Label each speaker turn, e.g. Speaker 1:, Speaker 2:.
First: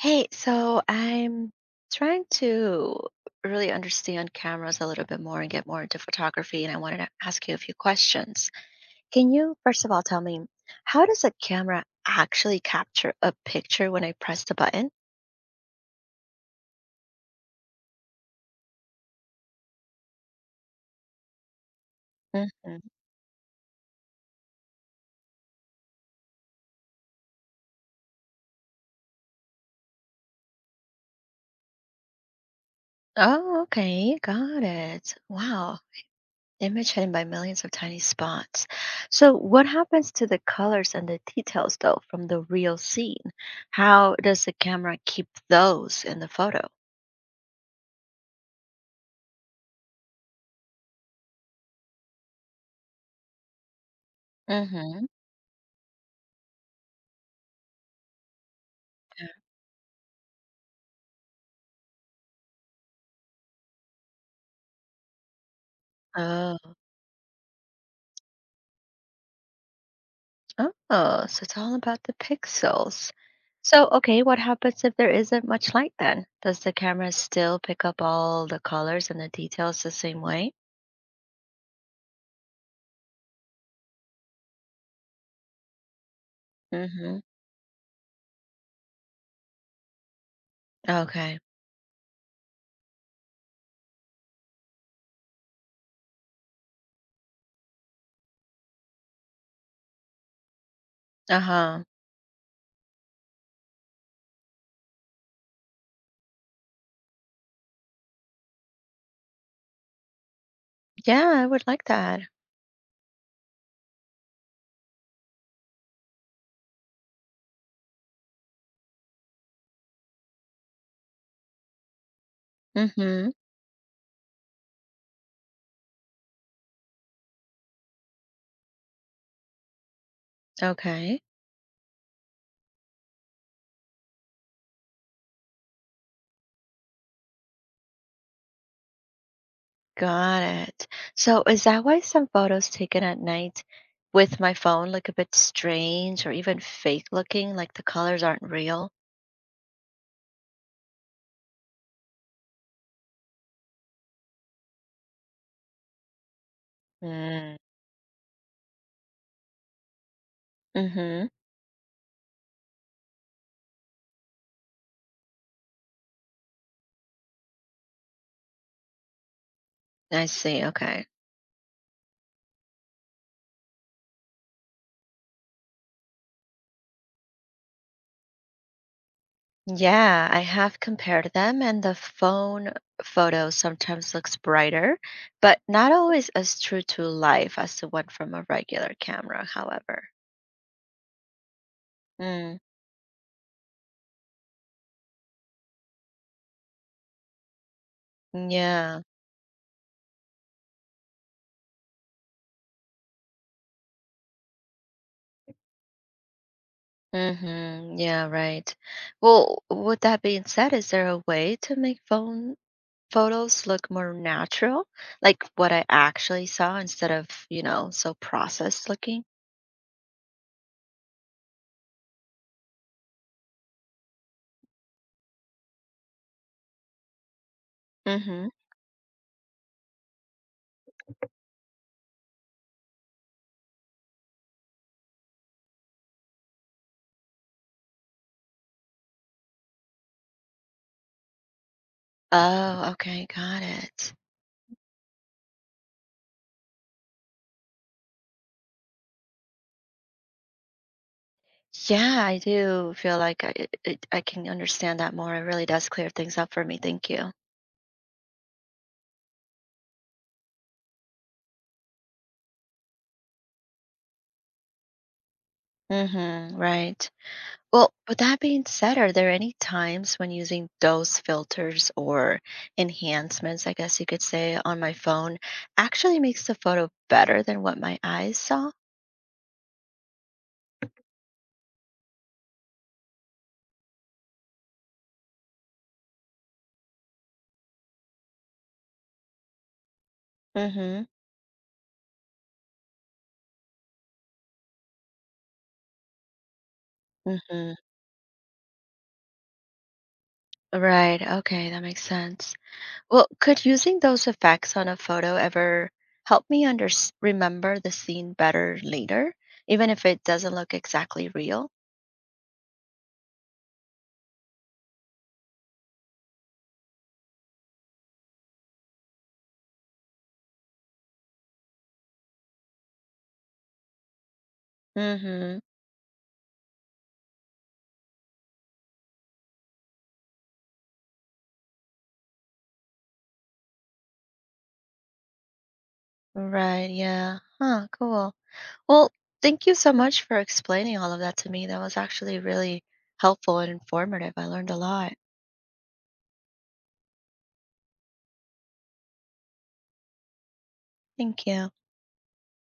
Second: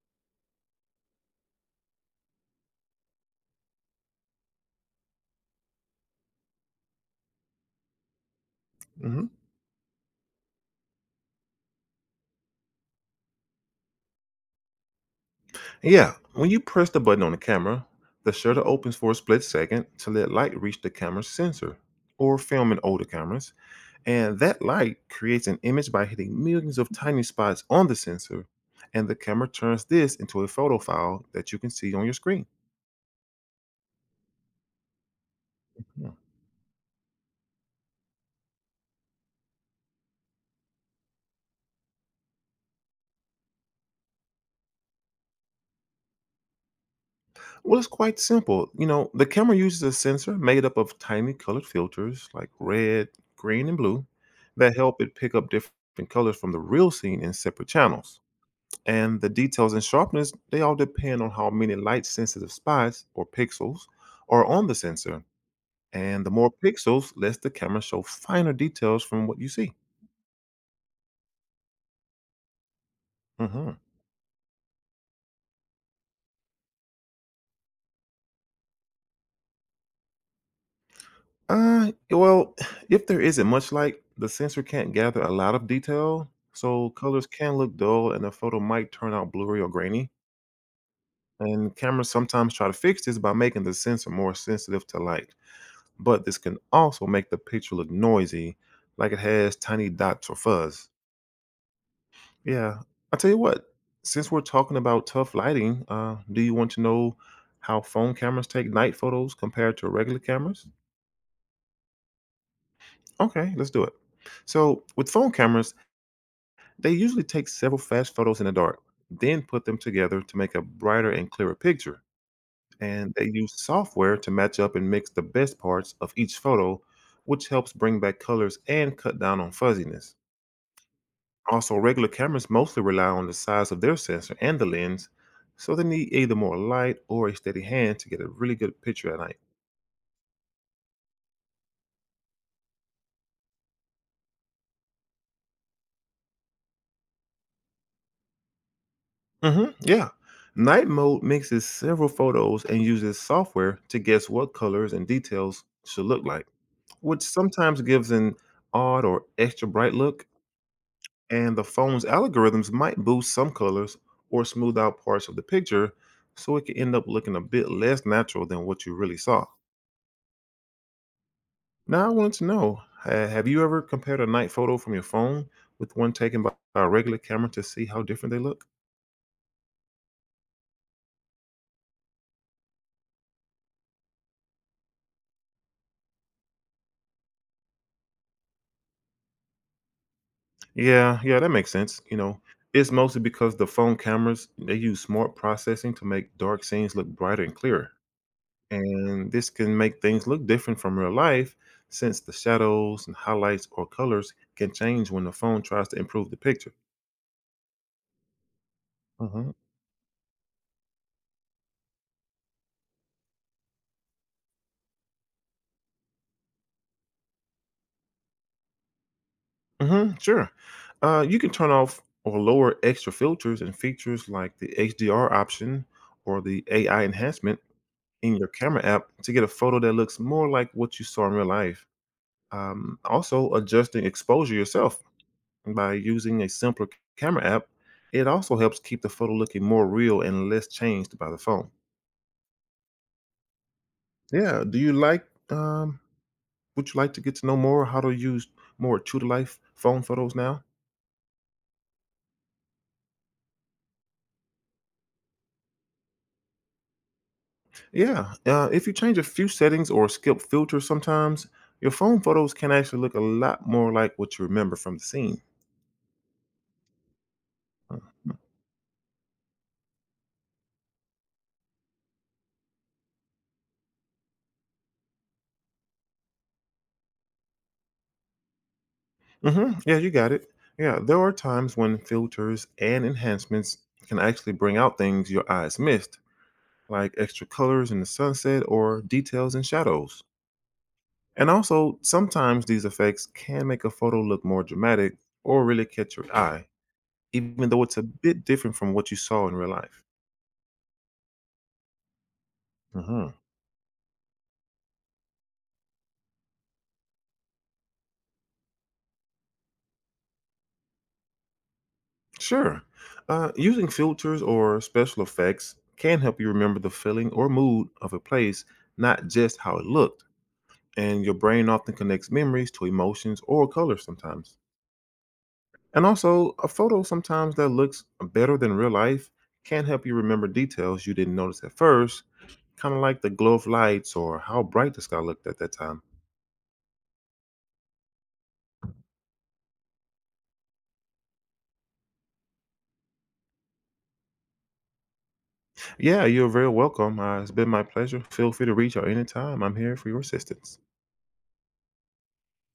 Speaker 1: Hey, so I'm trying to really understand cameras a little bit more and get more into photography, and I wanted to ask you a few questions.
Speaker 2: Hmm.
Speaker 1: Can you, first of all, tell me how does a camera actually capture a picture when I press the button?
Speaker 2: Yeah, when you press the button on the camera, the shutter opens for a split second to let light reach the camera's sensor, or film
Speaker 1: Mhm.
Speaker 2: in older cameras, and that light creates an image by hitting millions of tiny spots on the sensor, and the camera turns this into a photo file that you can see on your screen.
Speaker 1: Oh, okay, got it. Wow.
Speaker 2: Yeah.
Speaker 1: Image hidden by millions of tiny spots. So, what happens to the colors and the details, though, from the real scene? How does the camera keep those in the photo?
Speaker 2: Well, it's quite simple. You know, the camera uses a sensor made up of tiny colored filters like red, green, and blue that help
Speaker 1: Hmm.
Speaker 2: it pick up different colors from the real scene in separate channels. And the details and sharpness, they all depend on how many light sensitive spots or pixels are on the sensor, and the more
Speaker 1: Oh,
Speaker 2: pixels, less the camera show finer details from what you see.
Speaker 1: oh, so it's all about the pixels.
Speaker 2: Mhm.
Speaker 1: So, okay, what happens if there isn't much light then? Does the camera still pick up all the colors and the details the same way?
Speaker 2: Well, if there isn't much light, the sensor can't gather a lot of detail, so
Speaker 1: Mm-hmm.
Speaker 2: colors can look dull and the photo might turn out blurry or grainy,
Speaker 1: Okay.
Speaker 2: and cameras sometimes try to fix this by making the sensor more sensitive to light, but this can also make the picture look noisy, like it has tiny dots or fuzz.
Speaker 1: Uh-huh.
Speaker 2: Yeah. I tell you what, since we're talking about tough lighting, do you want to know how phone cameras take night photos compared to regular cameras?
Speaker 1: Yeah, I would like that.
Speaker 2: Okay, let's do it. So, with phone cameras, they usually take several fast photos in the dark, then put them together to make a brighter and clearer picture. And
Speaker 1: Mm-hmm.
Speaker 2: they use software to match up and mix the best parts of each photo, which helps bring back colors and cut down on fuzziness.
Speaker 1: Okay.
Speaker 2: Also, regular cameras mostly rely on the size of their sensor and the lens, so they need either more light or a steady hand to get a really good picture at night.
Speaker 1: Got it. So, is that why some photos taken at night with my phone look a bit strange or even fake looking, like the colors aren't real?
Speaker 2: Yeah. Night mode mixes several photos and uses software to guess what colors and details should look like, which
Speaker 1: Mm.
Speaker 2: sometimes gives an odd or extra bright look.
Speaker 1: Mm-hmm.
Speaker 2: And the phone's algorithms might boost some colors or smooth out parts of the picture so it can end up looking a bit less natural than what you really saw.
Speaker 1: I see. Okay.
Speaker 2: Now I wanted to know, have you ever compared a night photo from your phone with one taken by a regular camera to see how different they look?
Speaker 1: Yeah, I have compared them, and the phone photo sometimes looks brighter, but not always as true to life as the one from a regular camera, however.
Speaker 2: Yeah, yeah, that makes sense. You know,
Speaker 1: Mm,
Speaker 2: it's mostly because the phone cameras, they use smart processing to make dark scenes look brighter and clearer.
Speaker 1: yeah.
Speaker 2: And this can make things look different from real life, since the shadows and highlights or colors can change when the phone tries to improve the picture.
Speaker 1: Mm-hmm. Yeah, right.
Speaker 2: Mhm.
Speaker 1: Well, with that being said, is there a way to make phone photos look more natural, like what I actually saw instead of, so processed looking?
Speaker 2: Sure. You can turn off or lower extra filters and features like the HDR option or the AI enhancement in
Speaker 1: Mm-hmm.
Speaker 2: your camera app to get a photo that looks more like what you saw in real life. Also, adjusting exposure yourself by using a simpler camera app. It also helps keep the photo looking more real and less changed by the phone.
Speaker 1: Oh, okay, got it.
Speaker 2: Yeah. Do you like? Um, would you like to get to know more how to use more true to life phone photos now?
Speaker 1: Yeah, I do feel like I can understand that more. It really does clear things up for me. Thank you.
Speaker 2: Yeah, if you change a few settings or skip filters sometimes, your phone photos can actually look a lot more like what you remember from the scene.
Speaker 1: Mm-hmm, right. Well,
Speaker 2: hmm
Speaker 1: with
Speaker 2: hmm.
Speaker 1: that being said, are there any times when using those filters or enhancements, I guess you could say, on my phone actually makes the photo better than what my eyes saw?
Speaker 2: Mm-hmm. Yeah, you got it. Yeah, there are times when filters and enhancements can actually bring out things your eyes missed, like extra colors in the sunset or details in shadows.
Speaker 1: Mm-hmm.
Speaker 2: And also, sometimes these effects can make a photo look more dramatic or really catch your eye, even
Speaker 1: Mm-hmm.
Speaker 2: though it's a bit different from what you saw in real life.
Speaker 1: Right. Okay, that makes sense. Well,
Speaker 2: Mhm.
Speaker 1: could using those effects on a photo ever help me under remember the scene better later, even if it doesn't look exactly real?
Speaker 2: Sure. Using filters or special effects can help you remember the feeling or mood of a place, not just how it looked. And your brain often connects memories to emotions or colors sometimes.
Speaker 1: Mm-hmm.
Speaker 2: And also, a photo sometimes that looks better than real life can help you remember details you didn't notice at first, kind of like the glow of lights or how bright the sky looked at that time.
Speaker 1: Right. Yeah. Huh. Cool. Well, thank you so much for explaining all of that to me. That was actually really helpful and informative. I learned a lot.
Speaker 2: Yeah, you're very welcome. It's been my pleasure. Feel free to reach out anytime. I'm here for your assistance.
Speaker 1: Thank you.